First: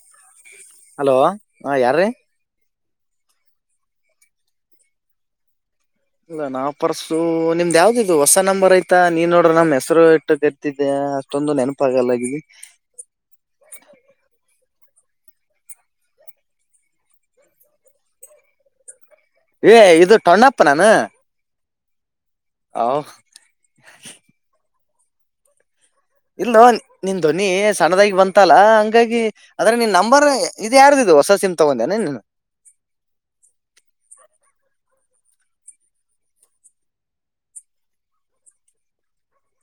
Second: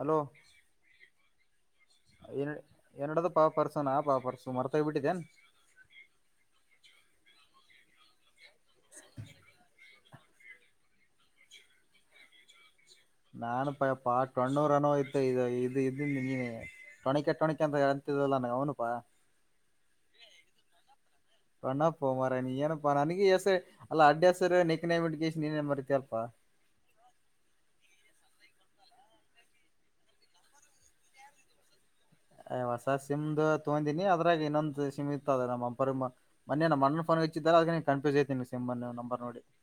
Hello hello ಹಾ ಯಾರು ರೀ. ಎನ್ಡ್ದು ಪಾ ಪರ್ಸುನಾ ಪಾಪರ್ಸು ಮರ್ತ ಹ್ಬ ಬಿಟ್ಟಿದ್ದೇನ್ ಇಲ್ಲ ನಾವು ಪರ್ಸು ನಿಮ್ದ್ ಯಾವ್ದಿದು ಹೊಸ ನಂಬರ್ ಐತ ನೀನ್ ನೋಡ್ರೆ ನಮ್ ಹೆಸರು ಇಟ್ಟು ಗೆತಿದ್ದೆ. ನಾ ಅಷ್ಟೊಂದು ನೆನಪಾಗಲ್ಲಾಗಿ. ಹಣ್ಣೂರು ಅನ್ನೋ ಇದ್ದ ಇದು ಇದ ನೀ ಟೊಣಿೆಕೆ ಟೊಣಿಕೆ ಅಂತ ಅಂತಿದಲ್ಲ ಅವ್ನ್ಯವನಪ್ಪ. ಏ ಇದು ಟೊಣ್ನತನನ. [unintelligible] ಮಾರಯ ನೀಏಪ್ಪಾ ನನಗೆ ಯಸ ಅಲ್ಲ ಅಡ್ಡಾಸರ್ ನಿಕ್ ನೇಮ್ ಇಟ್ಕೆಸಿ ನಿನೆನ್ [unintelligible] ಇಲ್ ನಿನ್ ಧ್ವನಿ ಸಣ್ಣದಾಗಿ ಬಂತಲ್ಲಾ ಹಂಗಾಗಿ ಆದ್ರೆ ನಿನ್ ನಂಬರ್ ಇ ಯಾರ್ದು ಇದು ಹೊಸ ಸಿಮ್ ತಗೊಂಡ್ದೆನ್. ಹೊಸ ಸಿಮ್ದು ತೊಗೊಂಡಿನಿ ಅದ್ರಾಗ ಇನ್ನೊಂದು ಸಿಮ್ ನಮ್ಮ [unintelligible] ನಮ್ಮನ್ಣ ಫೋನ್ ಹಚ್ಚಿದಿದ್ದಾರೆ ಅದ ಕನ್ಫ್ಯೂಸ್ ಐತನಿ ಸಿಮ್ ಮ ನಂಬರ್ ನೋಡಿ. [unintelligible]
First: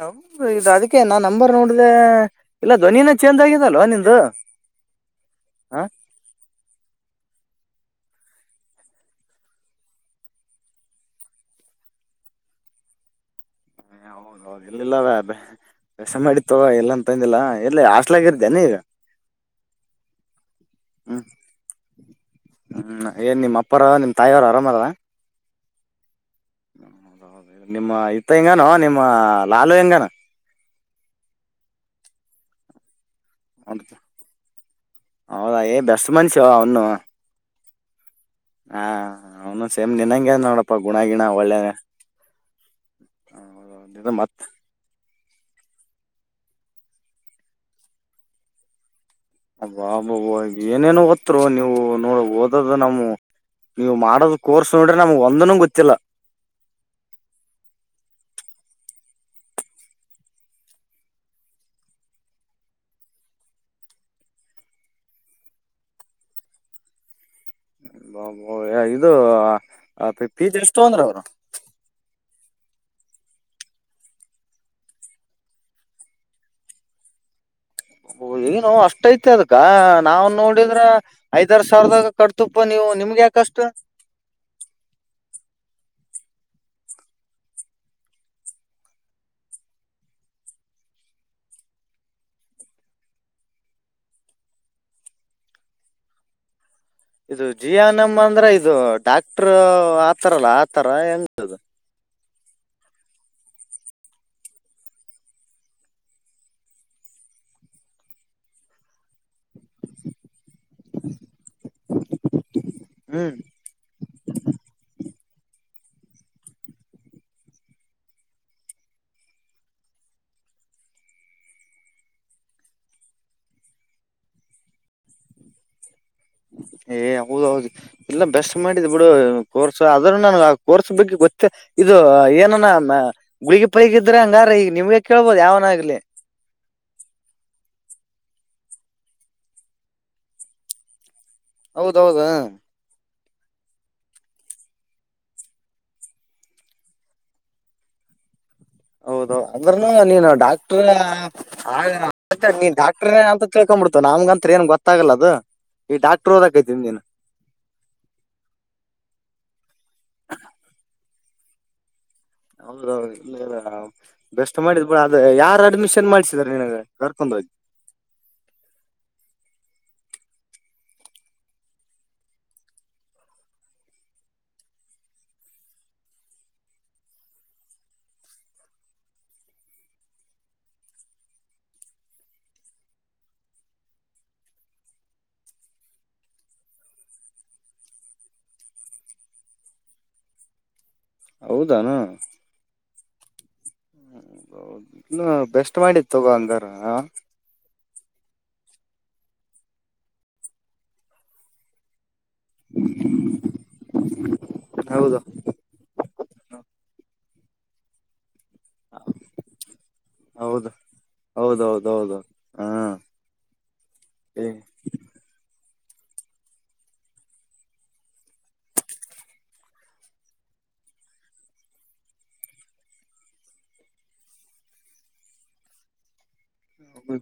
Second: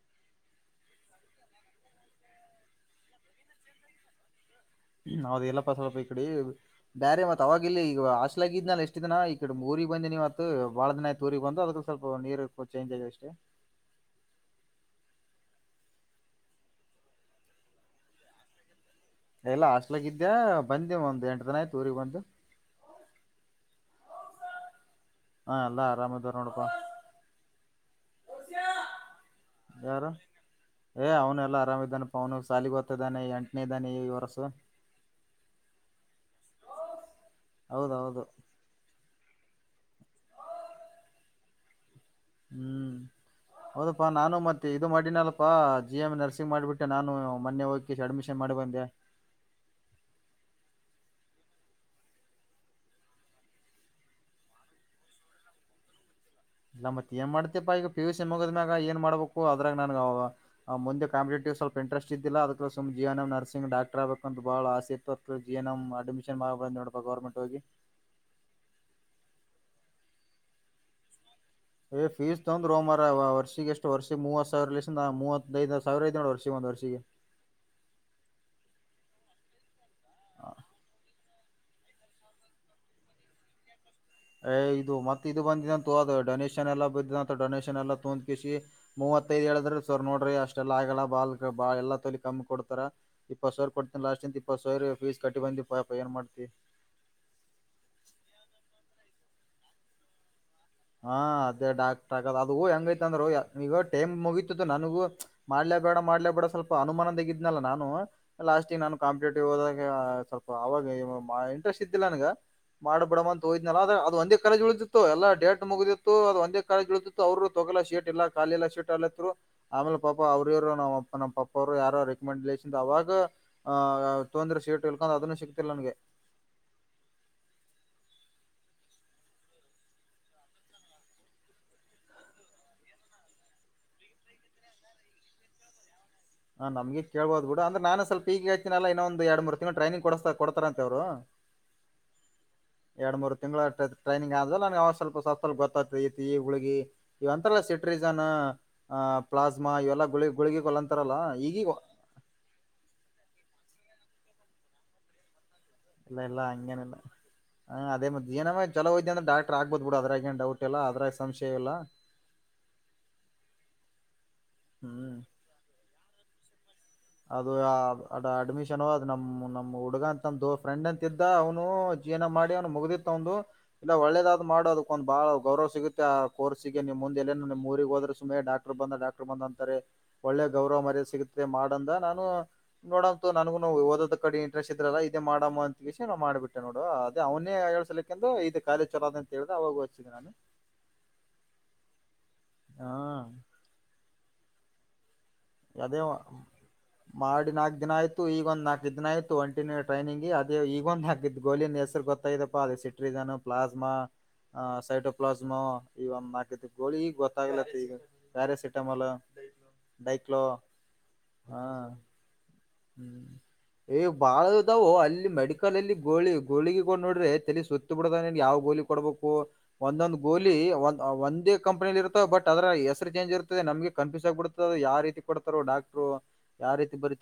ಹ ಇದು ಅದಕ್ಕೆ ನಾ ನಂಬರ್ ನೋಡ್ದೆ ಇಲ್ಲ ಧ್ವನಿನ ಚೇಂಜ್ ಆಗಿದಲ್ಲೊ ನಿಂದು. ಹ್ಮ ಅದು ಎಲ್ಲಪ್ಪ ಹ ಸಲ್ಪ ಈ ಕಡಿ. ಬ್ಯಾರೆ ಮತ್ ಅವಾಗ ಇಲ್ಲಿ ಈಗ ಆಶಲಗಿದ್ನಲ್ಲ ಇಸ್ಟ್ ದಿನ ಈ ಕಡೆ ಊರಿಗೆ ಬಂದಿನಿ ಮತ್ ಬಾಳ ದಿನ ಆತ್ ಊರಿಗೆಗ್ ಬಂದು ಅದ ಸ್ವಲ್ಪ ನೀರು ಚೇಂಜ್ ಆಗಿದೆ ಅಷ್ಟೇ. [inaudible] ಹೌದೌದು ಎಲ್ಲಿಲ್ಲ [unintelligible] ಮಾಡಿತ್ತುವ ಇಲ್ಲ ಅಂತಂದಿಲ್ಲಾ ಎಲ್ಲಿ ಹಾಸ್ಲಗಿದ್ಯೆನ್ ನೀ ಈಗ. ಎಲ್ಲ ಹಾಸ್ಲಕ್ಕ ಇದಿದ್ದ್ಯಾ ಬಂದೇ ಹ್ಮ್ ಒಂದ್ ಎಂಟ ದಿನ ಆಯ್ತು ಊರಿಗೆ ಬಂದು. ತಾಯವರು ಆರಾಮಲ್ಲ. ಹಾ ಎಲ್ಲ ಆರಾಮದರ. ಹ ಹೌದ ಹೌದು ನಿಮ್ಮ ಇತ್ತ ಹಿಂಗಾನ ನಿಮ್ಮ ಲಾಲು ಹೆಂಗಾನ. ಯಾರು ಏ ಅವನುಲ್ಲಾ ಆರಾಮ ಇದಾನ ಪ ಅವನು ಸಾಲಿ ಗೊತ್ತ ಹ ಹೌದಾ ಏ ಬೆಸ್ ಮನುಷ್ಯ ಅವನು. ಹೌದೌದು. ಹಾ ಅವನು ಸೇಮ್ ನಿನಂಗೆ ಅದ್ ನೋಡಪ್ಪ ಗುಣ ಗಿಣ ಒಳ್ಳೇ ಹ್ಮ್ ಹೌದಪ್ಪಾ ನಾನು ಮತ್ ಮತ್ತೆ ಇದು ಮಾಡಿನಲ್ಲ. ಅಪ್ಪಾ ಜಿ ಎಮ್ ನರ್ಸಿಂಗ್ ಮಾಡಿಬಿಟ್ಟೆ ನಾನು ಮೊನ್ನೆ ಹೋಗಿ ಅಡ್ಮಿಷನ್ ಮಾಡಿ ಬಂದೆ. ಅಬಾಬಬ ಏನೇನು ಓತ್ರು ನೀವು ನೋಡ ಓದದ ನಮ್ಮೂ. ನೀವು ಮಾಡೋದ ಕೋರ್ಸ್ ನೋಡ್ರೆ ನಮಗ್ ಒಂದನ ಗೊತ್ತಿಲ್ಲ. ಇಲ್ಲ ಮತ್ತೆ ಏನ್ ಮಾಡ್ತತಿಪ್ಪಾ ಈಗ ಪಿ ಯು ಸಿ ಮುಗದ್ಮ್ಯೆಗ ಏನ್ ಮಾಡ್ಬೇಕು ಅದ್ರಾಗ ನನ್ ಮುಂದೆ ಕಾಂಪಿಟೇಟಿವ್. ಸ್ವಲ್ಪ ಇಂಟ್ರಸ್ ಇದ್ದಿಲ್ಲ ಅದಕ್ಕ್ ಎನ್ ಎಂ ನರ್ಸಿ್ ಡಾಕ್ರ್ಬೇಕ ಅಂತ ಬಹಳ ಆಸಿ ಎನ್ ಎಂ ಅಡ್ಮಿಷನ್ ಮಾಡಿ. ಮೊಬೈಲ್ ನೋಡ್ಕೋ ಗೌರ್ಮೆಂಟ್ ಹೋಗಿ. ಅಬ್ಬಬ್ಬಾ ಇದು ಫಿಸ್ ಎಸ್ಟ್ ತಗೊಂದ್ರು ಅವ್ರು. ಏ ಫೀಸ್ ತೊಂದ್ರರೋ ಮರ ವರ್ಷ ಎಷ್ಟ ವರ್ಷ ಮೂವತ್ ಸಾವಿರ ಲ ಮೂವತ್ತೈದು ಸಾವಿರ ಐತ್ ವಷಿ [unintelligible] ಏನು ಅಷ್ಟೈತೆ ಅದ್ಕ ನಾವ್ ನೋಡಿದ್ರ ಐದಾರ ಸಾವಿರದಾಗ ಕಡ್ತಪ್ಪ ನೀವು. ನಿಮ್ಗೆ ಯಾಕಷ್ಟು. [unintelligible] ಡನೇಷನ್ ಎಲ್ಲ ಬಿದ್ದ ಅಂತ ಡೊನೇಷನ್ ಎಲ್ಲ ತಂದ ಕಿಸಿ ಮೂವತ್ತೈದ್ ಹೇಳಿದ್ರೆ ಸರ್ ನೋಡ್ರಿ ಅಷ್ಟೆ ಎಲ್ಲ. ಬಾಲ್ ಬಾ ಎಲ್ಲ ತೊಲಿ ಕಮ್ಮಿ ಕೊಡ್ತಾರ ಇಪ್ಪತ್ ಸಾವಿರ ಕೊಡ್ತಿ ಲಾಸ್ಟ್ ಇಪ್ಪತ್ತು ಸಾವಿರ ಫೀಸ್ ಕಟ್ಟಿ ಬಂದು. ಅ ಏನ್ ಮಾಡ್ತಿ. ಇದು ಜಿ ಎನ್ ಎಮ್ ಅಂದ್ರೆ ಇದು ಡಾಕ್ಟರ್ ಆತಾರಲ್ಲ. ಆತರ ಹಾ ಹೆಂಗ್ ಅದೇ ಡಾಕ್ಟರ್ ಆಗದ ಅದು ಹೂ ಹೆಂಗೈತ ಅಂದ್ರ. ಈಗೋ ಟೈಮ್ ಮುಗೀತತ್ತು ನನಗು ಮಾಡ್ಲ ಬೇಡ ಮಾಡ್ಲ ಬೇಡ ಸ್ವಲ್ಪ ಅನುಮಾನದಾಗಿದ್ನಲ್ಲ ನಾನು. ಲಾಸ್ಟ ನಾನು ಕಾಂಪಿಟೇಟಿವ್ ಹೋದಾಗ ಸ್ವಲ್ಪ ಅವಾಗ ಇಂಟ್ರೆಸ್ಟ್ ಇದ್ದಿಲ್ಲ ನನಗೆ. ಹ್ಮ್ ಮಾಡ್ಬಿಡುಅಂತ ಹೋದ್ನಲ್ಲ ಅ್ರ ಅದು ಒಂದೇ ಕರೆಜ್ ಉಳಿದಿತ್ತು ಎಲ್ಲ ಡೇಟ್. ಮುಗಿದಿತ್ತು ಅದು ಒಂದೇ ಕಾಲ ಇಳಿದಿತ್ತು ಅವರು ತಗೋಾ ಶೀಟ್ ಇಲ್ಲ ಖಾಲ ಎಲ್ಲ ಶೀಟ್ ಅಲ್ಲರು ಆಮೇಲೆ ಪಾಪ ಅವ್ರರುವರು. ನ ನಮ್ಮ ಪಪ್ಪ ಅವರು ಯಾರ ರೆಕಮೆಂಡೇಶನ್ ಅವಾಗ ತೊಂದ್ರೆ ಸೀಟ್ ಇಳ್ಕೊಂಡ್ ಅದನ್ನು ಸಿಕ್ತ. ಲ್ಲಗೆ. ಏ ಹೌದ್ೌದು ಇಲ್ಲ ಬೆಸ್ಟ್ ಮಾಡಿದ್ ಬಿಡು ಕೋರ್ಸ್ ಆದದ್ರೂ ನನ್ ಆ ಕೋರ್ಸ್ ಬಗ್ಗೆ ಗೊತ್ತೇ. ಇದು ಏನನ ಗುಳಗ ಪೈಗ ಇದ್ರೆ ಹಂಗಾರ ಈಗ ನಿಮ್ಗೆ ಕೇಳ್ಬೋದು ಯಾವನಾಗ್ಲಿ. ಹಾ ನಮ್ಗೆ ಕೇಬೋದು ಬಿಡ ಅಂದ್ರ ನಾನ ಸ್ವಲ್ಪ ಈಗ ಹೆಚ್ಚಿನೆಲ್ಲ ಇನ್ನೊಂದ ಎರ ಮೂರು ತಿಂಗಳು ಟ್ರೈಿಂಗ್ ಕೊಿಸಸ್ತ ಕೊಡ್ತಾರ ಅಂತೆಂತವರು. ಹೌದೌದ. ಎರಡು ಮೂರು ತಿಂಗಳು ಟ್ರೈನಿಂಗ್ ಆದ್ರೆ ನಂಗೆ ಅವ ಸ್ವಲ್ಪ ಸ್ವ ಸ್ಲ್ಪ ಗೊತ್ತತ ಇತಿ ಹುಗಿ ಇವಂಥ ಸಿ್ರ. ನಿಧಾನ. ಹೌದು ಅಂದ್ರನು ನೀನು ಡಾಕ್ಟರ್ ಅಂತಾರಲ್ಲ ಈಗೀಗ ನೀನ್ ಡಾಕ್ಟ್ರ ಅಂತ ತಿೇಳ್ಕೊಂಡ್ಬ ಬಿಡ್ತಿ. ನಮ್ಗಂತತ್ರ ಏನ್ ಗೊತ್ತಾಗಲ್ಲ ಅದು ಈಗ ಡಾಕ್ಟರ್ ಓದಕೈತಿ ನಿ ದನ್. ಹಾ ಅೇ ಮ್ ಜಏನ ಮ ಚಲೋಯದ್ಯ ಅಂದ್ರ ಡಾಕ್ಟರ್ ಆಗ್ಬೋದ್ ಬಿುಡು ಅದಾಗ ಏ ಡೌಟ್ ಇಲ್ಲ ಅದ್ರಾಗ ಸಂಶಯ ಇಲ್ಲ. ಹೌದೌದು ಇಲ್ಲ ಬೆಸ್ಟ್ ಮಾಡಿದ್ ಬಡ ಅದ ಹ್ಮ್ ಯಾರ್ ಅಡ್ಮಿಷನ್ ಮಾಡ್ಿಸಿದ್ರ ನಿಿನಗೆ. ಅದು ಅ ಅಡ್ಮಿಷನ್ ಅದು ನಮ ನಮ್ಮ್ ಹುಡುಗಂತ. ಂದು ಫ್ರೆಂಡ್ ಅಂತಿದ್ದ ಅವ್ನು ಜೀವನ ಮಾಡಿ ಅವ್ನು ಮುಗ್ದಿತ್ತ ಒಂದು ಇಲ್ಲ ಒಳ್ಳೇದಾದ್ ಮಾಡ ಅದಕ್ಕ ಒಂದ್ ಬಾಳ. ಗೌರವ ಸಿಗುತ್ತೆ ಆ ಕೋರ್ಸಿಗೆ ನಿಮ್ ಮುಂದೆಲ್ಲನುಮ್ ಊರಿಗೆ ಹೋದ್ರೆ ಸುಮ್ಮನೆ ಡಾಕ್ಟರ್ ಬಂದ ಡಾಕ್ಟರ್ ಬಂದ ಅಂತಾರೆ. ಒಳ್ಳೆ ಗೌರವ ಮರ್ಯ ಸಿಗುತ್ತೆ ಮಾಡ. ನಡ ನಾನು ನೋಡಂತ ನಗು ಓದ ಕಡೆ ಇಂಟ್ರೆಸ್ಟ್ ಇದ್ರಲ್ಲ ಇದೇ ಮಾಡ ಅಂತಿಸಿ ನಾ ಮಾಡಬಿಟ್ಟೆ ನೋ. ನೋಡು ಅದೇ ಅವನೇ ಹಳ್ಸಲಿಂದು ಇದು ಕಾಲಿಜ ಚೊರ ಅದ ಅಂತ ಹೇಳ್ದೆ ಅವಾಗ ಹ್ಿದೆ ನಾನು ಹೌದಾನ ಹಾ ಹ ಹೌದ ಬೆಸ್ಟ್ ಮಾಡಿ ತಗೋ ಅದೇ ಅಂದಾರ ಈಗೊಂದು ನಾಕು ದಿನ ಆಯ್ು ಒಂಟಿನ್ಯ ಟ್ರೈನಿಂಗ್ ಅೇ ಈಗೊಂದು ಹಾಕ್ಿದ್ದ ಗೋಲಿನ ಹೆಸರು ಗೊ ಐದಪ್ಪ ಅ ಸಿಟ್ರೀಜನ್ ಪ್ಲಾಸ್್ಮಾ ಆ್ ಸೈಟೋ ಹೌದು ಪ್ಲಾಸ್್ಮಾ ಈ ಒಂದ್ ಆಾಕತಿ ಗೋಳಿ ಗೊತ್ತಾಗ್ಲತ್ತ ಈಗ ಪ್ಯಾರಾಸಿಟಾಮಲ್ ಡೈ ಹೌದು ಹೌದೌದೌದೌದು ಹ್ಮ್ ಈ ಬಾಳ ಇಲ್ಲ ಇದದಾವ ಅಲ್ಲಿ ಮೆಡ ಕಾಲಲ್ಲಿ ಗೋಲಿಿ ಗೋಳಿಗೆಗೊಂಡ್ ನೋಡ್ರೆ ತಲ ಸುತ್ತ ಬಿಡ್ದ ಯಾವ ಗೋಲಿ ಕೊಡ್ಬೇಕು ಒಂದೊಂದ್ ಗೋಲಿ ಒಂದೇ ಕಂಪನಿಲ್ಲಿ ಇರ್ತದೆ ಬಟ್ ಅದರ ಹೆಸರು ಚೇಂಜ್ ಇರುತ್ತದೆ ನಮಗೆ ಕನ್್ಯೂಸ್ ಆಗಿಬಡದೆ ಅದು ಯಾವ ರೀತಿ ಕೊಡ್ತಾರ ಡಾಕ್ಟರು ಯಾವ ರೀತಿ ಬರುತ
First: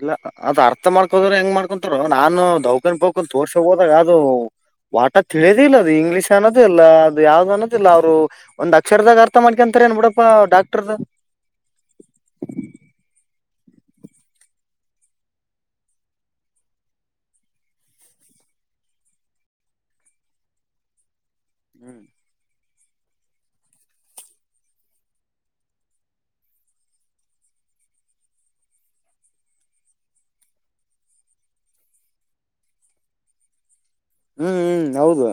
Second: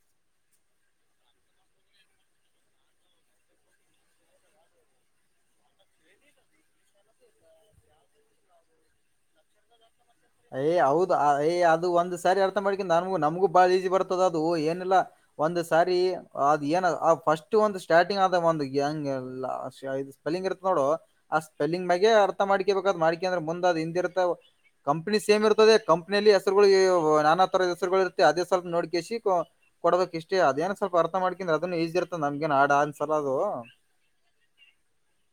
ಇಲ್ಲ ಅದ್ ಅರ್ಥ ಮಾಡ್ಕೋದ್ರೆ ಹೆಂಗ್ ಮಾಡ್ಕ ಹಕರು ನಾನು ದೌಕನ್ ಬಕೊಂಡ ತೋರ್ಸ ಹೋದಾಗ ಅದು ವಾಟ ತಿಳಿದಿಲ್ಲಲ್ಲ ಅದು ಇಂಗ್ಲೀಷ್ ಅನ್ನೋದ ಇಿಲ್ಲ ಅದು ಯಾವ್ದ್ ಅನ್ನೋದಿಲ್ಲ ಅವ್ರು ಒಂದ್ ಅಕ್ಷರದಾಗ ಅರ್ಥ ಮಾಡ್ಕೊಂತಾರೆ ಏನ್ ಬಿಿಡ ಏ್ ಹೌದು ಏ್ ಅದು ಒಂದ್ ಸಾರಿ ಅರ್ಥ ಮಾಡ್ಕ ನನ್ಗು ನಮಗೂ ಬಹಳ ಈಸಿ ಬರ್ತದ ಅದು ಏನಿಲ್ಲ ಒಂದ್ ಸಾರಿ ಅದು್ ಏನ ಫಸ್ಟ್ ಒಂದ ಸ್ಟಾರ್ಟಿಂಗ್ ಆದ ಒಂದ್ ಗಂಗ್ ಎಲ್ಲ ಇದು ಸ್ಪೆಲ್ಲಿಂಗ್ ಇರುತ್ತ ನೋಡು ಆ ಸ್ಪೆಲ್ಲಿಂಗ್ ಹ್ಮ್ ಮಾಗೆ ಅರ್ಥ ಮಾಡ್ಕೇಬೇಕದ್ ಮಾಡ್ಕ ಅಂದ್ರೆ ಮುಂದ್ ಅ್ ಹಿಂದಿರ್ತ ಕಂಪ್ನಿ ಸೇಮ್ ಇರ್ತದೆ ಕಂಪ್ನಿಯಲ್ಲಿ ಹೆಸರುಗಳು ನಾನಾ ತರದ ಹೆಸರುಗಳು ಇರುತ್ತೆ ಅದೇ ಸ್ವಲ್ಪ ನೋಡ್ ಕಸಿ ಕೊಡ್ಬೇಕಕ್ಷ್ಟೇ ಅದೇಏನ್ ಸ್ವಲ್ಪ ಅರ್ಥ ಮಾಡ್ಕಂದ್ರ ಅದನ್ನು ಈಜಿರ್ತ ನಮಗಗೆನ್ಾ ಅನ್ಸಲ ಅದು ಹ್ಮ್ ಹ್ಮ್ ಹೌದು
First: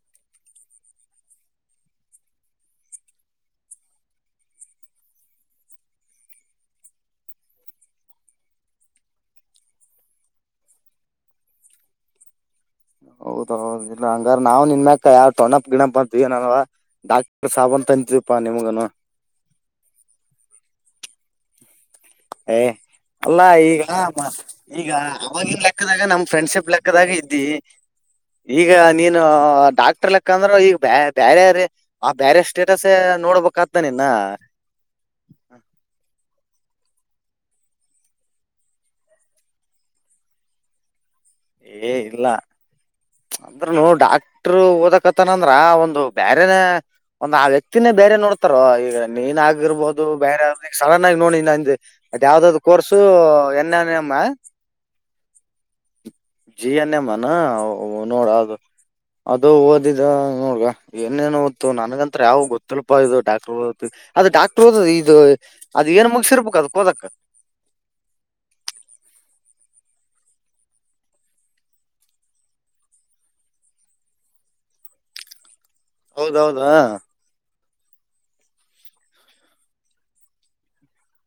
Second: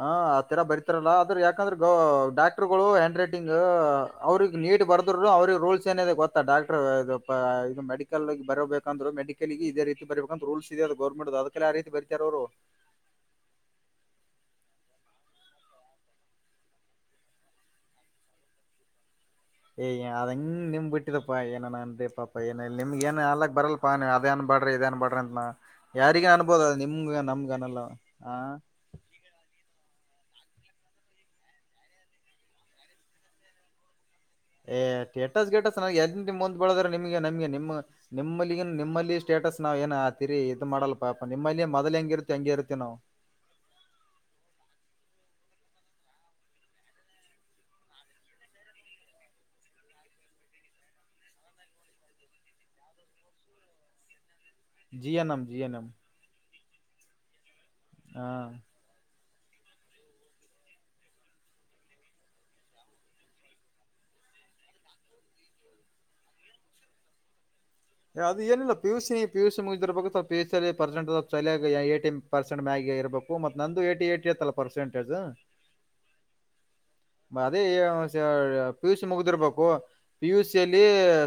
ಹ ಆತರ ಬರಿತಾರಲ್ಲ ಆದ್ರೆ ಯಾಕಂದ್ರ ಗ ಡಾಕ್ಟರ್ ಗಳು ಹ್ಯಾಂಡ್ ರೈಟಿಂಗ್ ಇ ಅವ್ರಗ್ ನೀಟ್ ಬರ್ದರುರು ಅವ್ರಿಗೆ ರೂಲ್ಸ್ ಏನಿದೆ ಗೊತ್ತಾ ಡಾಕ್ಟರ್ ಇದು ಇದು ಮೆಡಿಕಲ್ ಬರಬೇಕಂದ್ರೆ ಮೆಿಕಲಿಿಗೆ ಇದೇ ರೀತಿ ಬರಬೇಕಂದ್ರೂಲ್ಸ್ದೆದು ಗೌರ್ಮೆಂಟ್ ಅದಕ್ಕೆಲ್ಲ ಯ ರೀತಿ ಬರಿತಾರ ಅವರು ಹೌದೌದ ಇಲ್ಲ ಹಂಗಾರ ನಾವು ನಿನ್ ಮ್ಯಾಕ ಯಾವ ಟೊಣನಪ್ ಗಿಣಪ್ ಬಂತೀವಿಏನವಾ ಡಾಕ್ಟರ್ ಸಾಬ ಅಂತ ಕಚ ರೂಪ ನಿಮಗನು ಏಯ ಅದಂಗ್ ನಿಂಬ್ ಬಿಟ್ಟಿದಪ್ಪಾ ಏನ ನ ರ ಪಾಪ ಏ ಏನ ಇ ನಿಮ್ ಏನ್ ಅಲ್ಲಾ ಅಲ್ಲಾಕ್ ಬರಲ್ಲ ಈಗ ಪಾ ನೀವು ಮ- ಅದೇನ್ ಬಡ್ರಿ ಈಗ ಇದೇನ್ ಬಡ್ರಿ ಅಂತ ಅವವಾಗಿನ ಲೆಕ್ಕದಾಗ ನಮ್ ಯಾರಿಗ ಅನ್ಬೋದ ಫ್ರೆಂಡ್ಶಿಪ್ ನಿಮ ಲೆಕ್ಕದಾಗ ಈಗ ನೀನು ಡಾಕ್ ಹಕ್ಕ ಅಂದ್ರ ಈಗ ಬ ಬೇರೆ ಆ ಬೇರ ಸ್ಟೇಟಸ್ ನೋಡ್ಬೇಕ ಆತ ನಿ ಇನ್ನ ಏ್ ಕೆಟಸ್ ಕೆೇಟಸ್ ನ ಎ ನಿಮಂದ ಬಳದ್ರೆ ನಿಮಗೆ ನಮಗೆ ನಿಮ ನಿಮ್ಮ ನಿಮ್ಮಲ್ಲಿ ಸ್ಟೇಟಸ್ ನಾವ್ ಏನೀರಿ ಇದು ಮಾಡಲ್ಲ ಪಾಪ ನಿಮ್ಮಲ್ಲಿ ಏ ಮೊದಲ್ ಇಲ್ಲ ಹೆಂಗಿರುತ್ತೆ ಹಂಗೆ ಇರುತ್ತೆ ನಾವು ಅಂದ್ರನು ಡಾಕ್ಟರು ಓದಕತನಂದ ಒಂದು ಬೇರೆನೆ ಒಂದು ಆ ವ್ಯಕ್ತಿನೇ ಬೇರೆ ನೋಡ್ತಾರ ಈಗ ನೀನ್ ಆಗಿರ್ಬಹದು ಬೇರೆ ಸಡನ್ ಆಗಿ ನೋಡಿ ನಂದು ಮತ್ತ ಯಾವ್ದ್ ಕೋರ್ಸು ಎನ್ನಮ್ಮ G N M G N M G N ಎಮ್ಮಾನ ಹಾ ನೋಡ ಅದು ಅದು ಓದಿದ ನೋಡ್ಗ ಏನೇನ್ ತ್ತು ನ್ಗಂತತ್ರ ಯಾವ ಗೊತ್ತಲುಪ ಇದು ಡಾಕ್ಟರ್ ಓದ ಡಾಕ್ಟರ್ ಹಓದ್ ಇದು ಅದ್ ಏನ್ ಮುಗಸಿರ್ಬೇಕಕ್ ಅದ ಕೋದಕ್ ಫ ಅದು ಏಲ್ಲ ಪಿಯು ಸಿ ಪು ಸಿಮುಗಿದಿರ್ಬೇಕು ಪು ಸಿಲ್ಲಿ ಪರ್ಸೆಂಟ್ ಚಲ ಏಟಿ ಪರ್ಸೆಂಟ್ ಮ್ಯ ಇರ್ಬೇಕು ಮತ್ ನಂದು ಏ ಏಇತ್ತಲ್ಲ ಪರ್ಸೆಂಟೇಜ್ ಹೌದೌದಾ ಅದೇ ಪಿ ಯು ಸಿ ಮುಗ್ದಿರ್ಬೇಕು ಪಿ ಯುಸಿಯಲ್ಲಿ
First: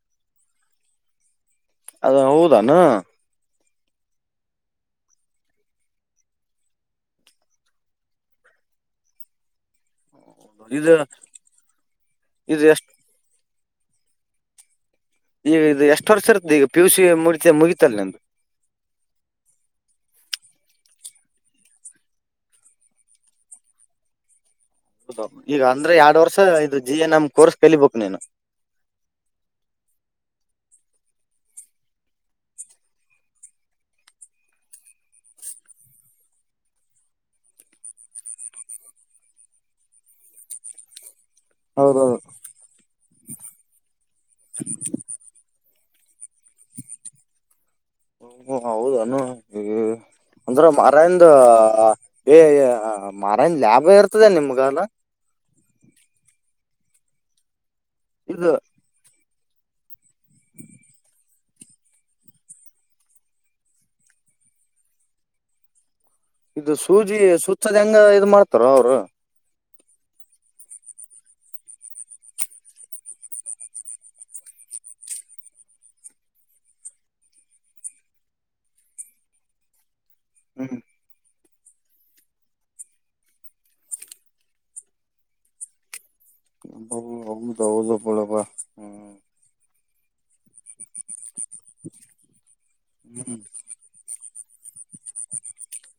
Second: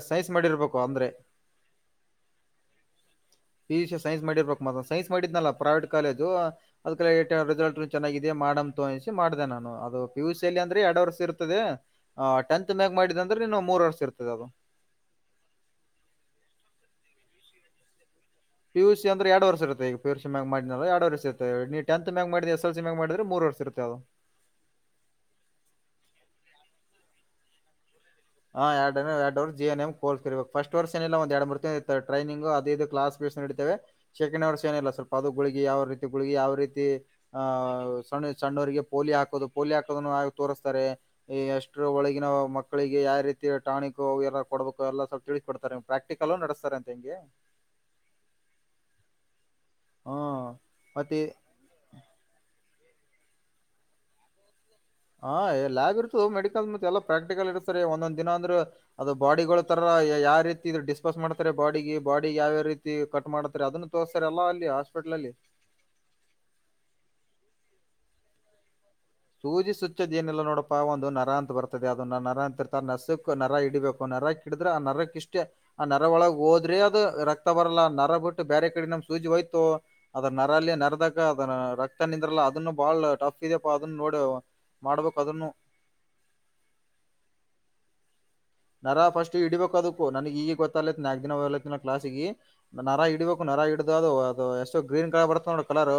ಸೈನ್ಸ್ ಮಾಡಿರ್ಬೇಕು ಕೊಂದರೆ ಅದ ಹೌದಾನ ಪ ಸೈನ್ಸ್ ಮಾಡಿರ್ಬೇಕು ಮ ಸೈನ್ಸ್ ಮಾಡಿದ್ನಲ್ಲ ಪ್ರೈವೇಟ್ ಕಾಲೇಜು ಅದಕ ರಿಸಲ್ಟ್ ಚೆನ್ನಾಗಿದೆ ಮಾಡಡಮ ತೋರಿಸಿ ಮಾಡಿದೆ ನಾನು ಅದು ಪಿ ಯು ಸಿ ಅಲ್ಲಿ ಅಂದ್ರೆ ಇದು ಎರಡು ವರ್ಷ ಇರ್ತದೆ ಅ ಇದು ಟೆಂತ್ ಎಷ್ಟ್ ಮಕ್ ಮಾಡಿದ ಅಂದ್ರೆ ನೀನು ಮೂರ್ ವರ್ಷ ಇರ್ತದ ಅದು ಈಗ ಇದು ಎಷ್ಟು ವರ್ಷ ಇರುತ್ತದೆ ಈಗ ಪಿುಸ ಮುಗಿತ ಮುಗಿತಲ್ ನ ಪ ಯು ಸಿ ಅಂದೆ ಎರ ವರ್ರುತ್ತ ಈ ಪ ಯು ಸಿ ಮ ಮಾಡಿನಲ್ಲ ಎರಡುರ್ ಇರುತ್ತ ನೀವು ಟಂತ್ ಮಕ್ ಮಾಡಿದ್ದ ಎಸ್ ಎಲ್ ಸಿ ಮಕ್ ಮಾಡಿದ್ರೆ ಮೂರುರ್ ಇರುತ್ತೆ ಅದು ಹ ಹೌದ ಈಗ ಅಂದ್ರೆ ಎರಡ್ ವರ್ಷ ಇದು ಜಿ ಎನ್ ಎಮ್ ಕೋರ್ಸ್ ಕಲಿಬೇಕಕ್ ನೀನು ಹ ಎರಡ ಎರಡು ವರ್ ಜಿ ಎನ್ ಎಮ ಕೋಲ್ಸಕ ಫಸ್ಟ್ ವರ್ಷ ಏಲ್ಲ ಒಂದ ಎರಡು ಮೂರ್ ಟ್ರೈನಿಂಗ್ ಅದದು ಕ್ಸ್ ನಡತೇವೆ ಶಕ ವರ್ಷ ಏನಿಲ್ಲ ಸ್ವಲ್ಪ ಅದು ಗುಳಿ ಯಾವ ರೀತಿ ಗುಳಿಗೆಯಾವ ರೀತಿ ಸಣ್ಣ ಸಣ್ಣರಿಗೆ ಪೋಲಿಯೋ ಹಾಕೋದು ಪೋಲಿಯೋ ಹಾಕದನ್ನು ತೋರಿಸ್ತಾರೆ ಎಷ್ಟರ ಹೌದೌದು ಒಳಗಿನ ಮಕ್ಕಳಿಗೆ ಯಾರ ಟಾಣಿಕಕ್ ಎಲ್ಲ ಕೊಡ್ಬೇಕು ಎಲ್ಲ ಸ್ವಲ್ಪ ತಿಳಿಸ ಕೊಡ್ತ ಪ್ರಾಕ್ಟಿಕಲ್ಲು ನಡೆಸ್ತಾರೆ ಅಂತ ಹೆಂಗೆ ಹ ಹೌದಾನ ಹ ಹ್ಮ ಅಂದ್ರೆ ಮಾರಾಯಂದ್ ಮತ್ತೆ ಏ ಮರನ್ ಲಾಭ ಇರ್ತದೆ ನಿಮ್ಗಾಲ ಹಾ ಎಲ್ಯಬ್ ಇರ್ತದೆ ಮೆಡಿಕಲ್ ಮತ್ತೆ ಎಲ್ಲಾ ಪ್ರಾಕ್ಟಿಕಲ್ ಇರ್ತರಿ ಒಂದೊಂದ್ ದಿನ ಇದು ಅಂದ್ರೆ ಅದು ಬಾಡಿಗಳು ತರ ಯಾವ ರೀತಿ ಇದ ಡಿಸ್ಪಸ್ ಮಾಡ್ತಾರೆ ಬಾಡಿಗೆ ಬಾಡಿಗೆ ಯಾವ್ಯಾವ ರೀತಿ ಕಟ್ ಮಾಡ್ತಾರೆ ಅದನ್ನು ತೋರ್ಸ ಲ್ಲ ಅಲ್ಲಿ ಹಾಸ್ಪಿಟ್ಲ್ ಅಲ್ಲಿ ಇದು ಸೂಜಿ ಸುಚ್ಚದ ಹೆಂಗ ಇ ಮಾಡ್ತಾರ ಅವರು ಪೂಜೆ ಸುಚ್ಚೋಏನಿಲ್ಲ ನೋಡಪ್ಪಾ ಒಂದು ನರ ಅಂತ ಬರ್ತದೆ ಅದ ನರ ಅಂತ ಇರ್ತಾರೆ ನಸಕ್ ನರ ಇಡಿಬೇಕು ನರ ಡ್ರೆ ಆ ನರಕ್ಕ ಇಷ್ಟೇ ಆ ನರ ಒಳಗೆ ಹೋದ್ರೆ ಅದು ರಕ್ತ ಬರಲ್ಲ ಆ ನರ ಬಿಟ್ಟು ಬೇರೆ ಕಡೆ ನಮ್ ಸೂಜಿ ಹಯ್ತು ಅದ ಹ್ಮ್ ನರಲ್ಲಿ ನರದಾಗ ಅದ ರಕ್ತ ನಿಂದ್ರಲ್ಲ ಅದನ್ನು ಬಾಳ ಟಫ್ ಇದೆ ಪ ಅದನ್ನು ನೋಡ ಮಾಡ್ಬೇಕು ಅದನ್ನು ಹೌದೌದು ಪಳಬ ನರ ಫಸ್ಟ್ ಇಡಿಬೇಕ್ದಕ್ಕೂ ನನಗ್ ಈಗ ಗೊತ್ತೇತ್ ನ ಕ್ಲಾಸ್ಗ ನರ ಇಡಬೇಕು ನರ ಹಡ್ದ ಅದು ಅದು ಎಷ್ಟು ಗ್ರೀನ್ ಕಲರ್ ಬರುತ್ತೆ ನೋಡ ಕಲರ್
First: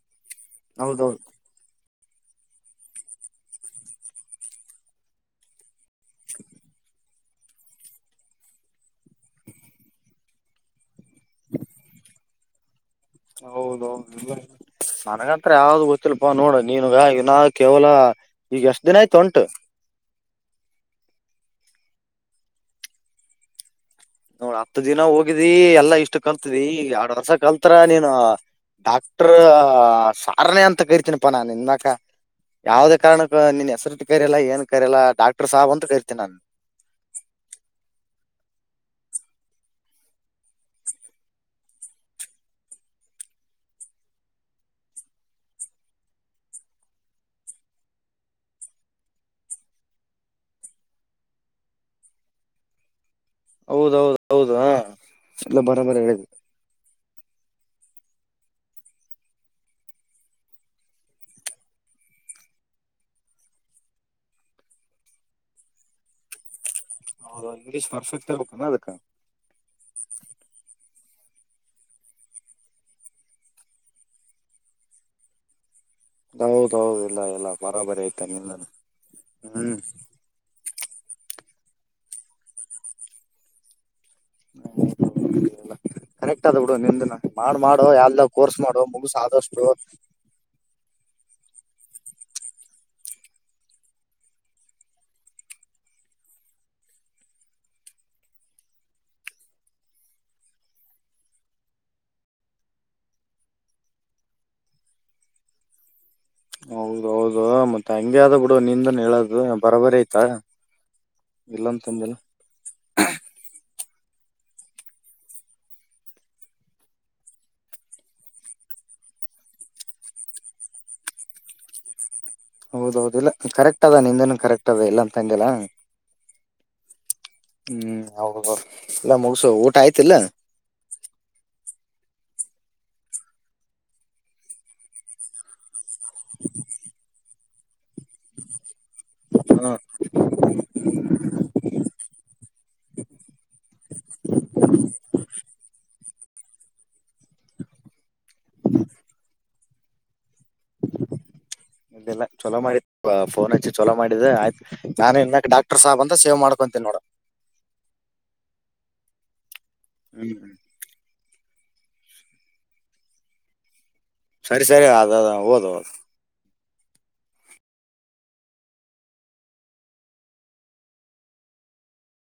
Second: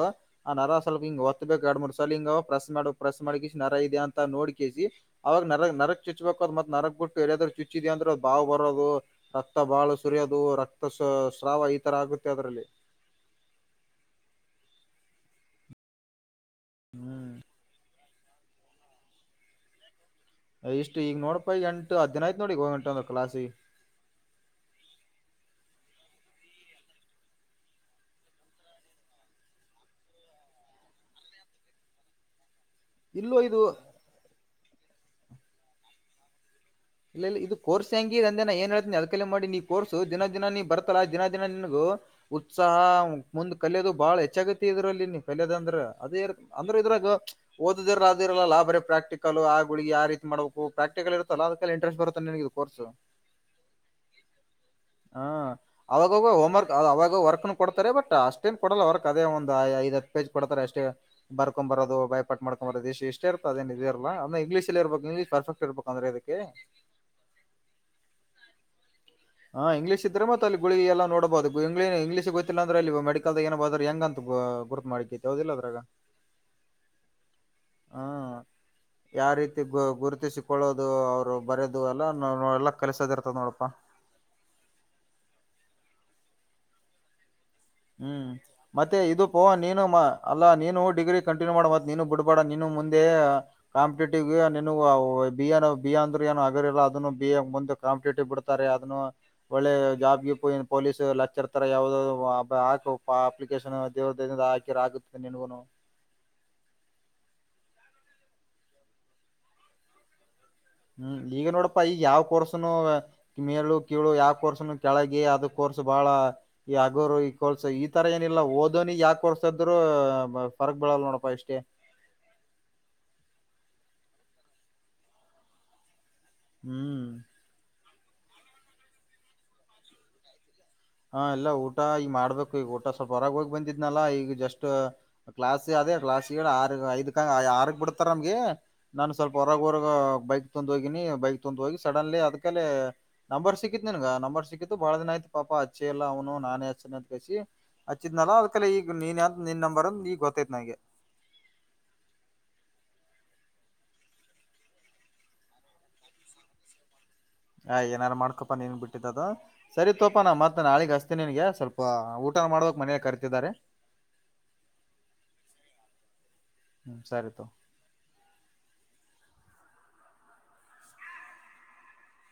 ಆ ನರ ಸವಲ್ ಹಿಂಗ ಹೌದೌದು ಒತ್ತ ಬೇಕ ಎಡ ಲಿಂಗ ಪ್ರೆಸ್ ಮಾಡ ಪ್ರೆಸ್ ಮಾಡ ನರ ಇದೆ ಅಂತ ನೋಡ್ ಕಿಸಿ ಅವಾಗ ನರ ನರ ಚುಚ್ಬೇಕು ಅದು ಮತ್ತ ನರಕ್ ಬಿಟ್ಟು ಎಲ್ಲಾದ್ರು ಚುಚ್ಚಿದ ಅಂದ್ರ ಅದು ಬಾವ ಬರೋದು ರಕ್ತಾ ಬಾಳ ಸುರಿಯೋದು ರಕ್ತ. ಕ್ತ ಸ್ ಸ್ರಾವ ಈತರ ಆಗುತ್ತೆ ಅದರಲ್ಲಿ. ಹೌದೌದು ಇಲ್ಲ ಇಲ್ಲ ನನಗಂತ್ರ ಯಾವ್ದು ಗೊತ್ತಿಲ್ಲ - ಪ್ಪ ನೋಡ ನೀನುಗ ಹ್ಮ್ ಈನಾ ಕೇವಲ ಈಗ ಎಷ್ಟ ದಿನ ಆಯ್ತು ಹೊಂಟು. ಇಷ್ಟ ಈಗ ನೋಡಪ ಈಗ ಎಂಟು ಹದ್ದಿನ ಆಯ್ತ ನೋಡಿ ಹೋಗ ಹೊಂಟಂದ್ರ ಕ್ಲಾಸಿಗ. ನೋಡ್ ಹತ್ತು ದಿನ ಹೋಗಿದಿ ಎಲ್ಲಾ ಇಷ್ಟು ಕಲ್ತಿದಿ ಈ ಎರಡ್ ವರ್ಷ ಕಲ್ತರ ನೀನ. ಡಾಕ್ಟರ್ ಸಾರನೆೇ ಅಂತ ಕರಿತೀನಪ್ಪಾ ನಾನು ಇನ್ಮ್ಯಕ. ಯಾವುದೇ ಇಲ್ಲೋ ಕಾರಣಕ್ಕ ಇದು ನೀನ್ ಹೆಸರು ಕರಿಯಲ್ಲ ಏನ್ ಕರಿಯಲ್ಲ ಡಾಕ್ಟರ್ ಸಾಬ್ ಅಂತ ಕರಿತೀನಿ ನಾನು. ಇಲ್ಲ ಇಲ್ಲ ಇದು ಕೋರ್ಸ್ ಹೆಂಗಿದೇ ಅಂದೆನ ಏನ್ ಹೇಳ್ತನಿ ಅದಕಲೆ ಮಾಡಿನೀ ಕೋರ್ಸು ದಿನ ದಿನ ನೀ ಬರ್ತಲ್ಲಾ ದಿನ ದಿನ ನಿನಗ. ಗೂ ಉತ್ಸಾಹ ಮುಂದ್ ಕಲಿಯೋದು ಬಾಳ ಹೆಚ್ಚಾಗತಿ ಇದ್ರಲ್ಲಿ ನೀ ಕಲೆದ ಅಂದ್ರ ಅದೇ ಇರ್ತ ಅಂದ್ರ. ಇದ್ರಾಗ ಓದದಿರಲ್ಲ ಅದು ಇರಲ್ಲಲ ಬರೆ ಪ್ರಾಕ್ಟಿಕಲ್ ಆ ಗುಳಗೀ ಯಾ ರೀತಿ ಮಾಡಬೇಕು ಪ್ರಾಕ್ಟಿಕಲ್ ಇರುತ್ತಲ್ಲ. ಕಲ್ಯ ಇಂಟ್ರೆಸ್ಟ್ ಬರುತ್ತ ನಿನಗಿದು ಕೋರ್ಸು. ಹೌದೌದು ಹೌದು ಹ ಇಲ್ಲ ಬರೋಬರಿ ಹೇಳಿದಿ ಅವಾಗವಗ ಹೋಮ್ವರ್ಕ್ ಅವಾಗ ವರ್ಕ್ನು ಕೊಡ್ತಾರೆ ಬಟ್. ಟ ಅಷ್ಟೇನ್ ಕೊಡೋಲ್ಲ ವರ್ಕ್ ಅದೇ ಒಂದ ಐದ ಹತ್ತ ಪೇಜ್ ಕೊಡ್ತಾರೆ ಅಷ್ಟೇ ಬರ್ಕೊಮ್ ಬರೋದು ಬಾಯಪಟ ಮಾಡ್ಕೊ ಬರೋದು ಈಶ್ ಇಷ್ಟೆ ಇರ್ತದ ಅದೇನ್ ಇದ ಇರ್ಲಾ ಅದ್ನೆ ಇಂಗ್ಲಿಷಲ್ಲೆ ಇರ್ಬೇಕ ಇಂಗ್ಲಿಷ್ ಪರಪೆಕ್ಟ್ ಇರ್ಬೇಕ ಅಂದ್ರೆ ಇದಕ್ಕೆ. ಹೌದು ಇಂಗ್ಲೀಷ್ ಪರ್ಫೆಕ್ಟ್ ಇರ್ಬೇಕನ ಅದಕ್ಕ ಹಾ ಇಂಗ್ಲಿಷ್ ಇದ್ರೆ ಮತ್ತ ಅಲ್ಲಿ ಗುಳಿಗಿ ಎಲ್ಲ ನೋಡ್ ಡಬಹುದು ಇಂಗ್ಲಿ ಇಂಗ್ಲಷೆ ಗೊತ್ತಿಲ್ಲ ಅಂದ್ರಲ್ಲಿ ಮಡಿಕಲ್ದಗ ಏನ್ ಬರ್ದರ್ ಹೆಂಗಂತ ಗು ಗುರ್ತ ಮಾಡಕೇತಿ ಹೌದಿಲ್ಲ ಅದ್ರಗ. ಹೌದೌದು ಇಲ್ಲ ಇಲ್ಲ ಬರಾಬರಿ ಹಾ ಆಯ್ತಾ ನಿನ್ನನ್ನ. ಯಾವ ರೀತಿ ಗು ಗುರುತಿಸಿಕೊಳ್ಳೋದು ಅವ್ರ. ರು ಬರೆದು ಎಲ್ಲ ನೊ ಎಲ್ಲಾ ಕಲಸೋದ ಇರ್ತದ ನೋಡಪ್ಪಾ. ಕರೆಕ್ಟ್ ಆದ ಬಿಡು ನಿಂದನು. ಹ್ಮ್ ಮತ್ತೆ ಇದುಪೊ ಆದಷ್ಟು ನೀನು ಮ ಅಲ್ಲಾ ನೀನು ಡಿಗ್ರಿ ಕಂಟಿನ್ಯೂ ಮಾಡ ಮತ್ ನೀನು ಬಿಡ್ ಕೂಡ ನೀನು ಮುಂದೆ ಕಾಂಪಿಟೇಟಿವಗೆ ನೀನಗ ಅವು ಬಿ ಎ ನವ ಬಿ ಎ ಅಂದ್ರು ಏನು ಹಗರಿಲ್ಲ ಅದನ್ನು ಬಿ ಎಕ ಮುಂದ ಕಾಂಪಿಟೇಟಿವ್ ಬಿಡ್ತಾರೆ ಅದನ್ನು ಒಳ್ಳೆ ಜಾಬ್ ಗಿಬು ಪೊಲೀಸು ಲಕ್ಚರ್ ತರ ಯಾವದ ದ ಹಾಕೋಪ ಅಪ್ಲಿಕೇಶನ್ ದೇವರ ದಯೆದಿಂದ ಹಾಕಿರ ಆಗುತ್ತೆ ನಿನಗುನು. ಹೌದ ಹೌದು ಮತ್ತ ಹಂಗೆ ಅದ ಬಿಡು ನಿಂದನ್ ಹೇಳದು ಬರಬರಿ ಆಯ್ತಾ. ಹ್ಮ್ ಈಗ ನೋಡಪ್ಪಾ ಈಗ ಯಾವ್ ಕೋರ್ಸನು ಮೇಲು ಕಿಳು ಯಾವ ಕೋರ್ಸ್ನು ಕೆಳಗೆ ಅದ ಕೋರ್ಸ್ ಬಾಳ ಈ ಅಗೋರು ಈ ಕೋರ್ಸ್ ಈ ತರ ಏನಿಲ್ಲ ಓದ ನೀ ಯಾ ಕೊರ್ಸದ್ದರು ಫರಕ್ ಬೀಳಲ್ ನೋಡಪ್ಪಾ ಇಷ್ಟೆ. ಹೌದೌದು ಇಲ್ಲ ಕರೆಕ್ಟ್ ಅದ ನಿಂದನ ಕರೆಕ್ಟ್ ಅದ ಇಲ್ಲಾಂತ ಅಂದಿಲ್ಲ. ಹ್ಮ್ ಇಲ್ಲ ಮುಗುಸು ಊಟ ಆಯ್ತಿಲ್ಲ. ಹ ಇಲ್ಲ ಊಟ ಈಗ ಮಾಡ್ಬೇಕು ಈಗ ಊಟ ಸ್ವಲ್ಪ ಹೊರಗ ಹೋಗಿ ಬಂದಿದ್ನಲ್ಲಾ ಈಗ ಜಸ್ಟ್ ಕ್ಲಾಸ್ ಅದೇ ಕ್ಲಾಸಿಗ ಆರ್ ಐದಕ ಆರಕ್ ಬಿಡ್ತಾರ ನಮ್ಗೆ. ನಾನು ಸ್ವಲ್ಪ ಹೊರಗ ಹಾ ಹೊರಗ ಬೈಕ್ ತೋಂದ ಹೋಗಿನಿ ಬೈಕ್ ತೊಂದ್ ಹೋಗಿ ಸಡನ್ಲಿ ಅದಕಲೆ ನಂಬರ್ ಸಿಕ್ಕಿತನೆ ನನಗ್ ನಂಬರ್ ಸಿಕ್ಕಿತ್ತು ಬಾಳ ದಿನ ಆಯತ ಪಾಪ ಹ ಹಚ್ಚೆ ಇಲ್ಲ ಅವನು ನಾನೇ ಹಚ್ಚನಂತ ಕೇಸಿ ಹಚ್ಚಿದ್ನಲ್ಲ ಅದಕಲೆ ಈಗ ನೀನ್ ನಿನ್ ನಂಬರ ಈಗ ಗೊತ್ತ ಇಲ್ಲಿಲ್ಲ ಚಲೋ ಮಾಡಿ ಫೋನ್ ಹಚ್ಚಿ ಚಲೋ ಮಾಡಿದೆ ಆಯ್ತ್ ನಾನ್ ಇನ್ನಮ್ಯಕ್ ಡಾಕ್ಟರ್ ಸಾಬ್ ಅಂತ ಸೇವ್ ಮಾಡ್ಕೊಂತೀನ ನೋಡ. ಹ ಏನಾರು ಮಾಡ್ಕೊಪ ನೀನ್ಗ ಬಿಟ್ಟಿದ್ದ ಅದು ಸರಿ ತೋಪ ನಾ ಹ್ಮ್ ಮತ್ತ ನಾಳಿಗ್ ಹಸ ತೀನಿ ನಿನಗೆ ಸ್ವಲ್ಪ ಊಟ ಮಾಡ್ಬೇಕ್ ಮನೀಯಾಗ ಕರಿತಿದ್ದಾರೆ. ಸರಿ ಸರಿ ಅದ ದ ಓದು ಓದು. ಹ್ಮ ಸರಿ ತೋ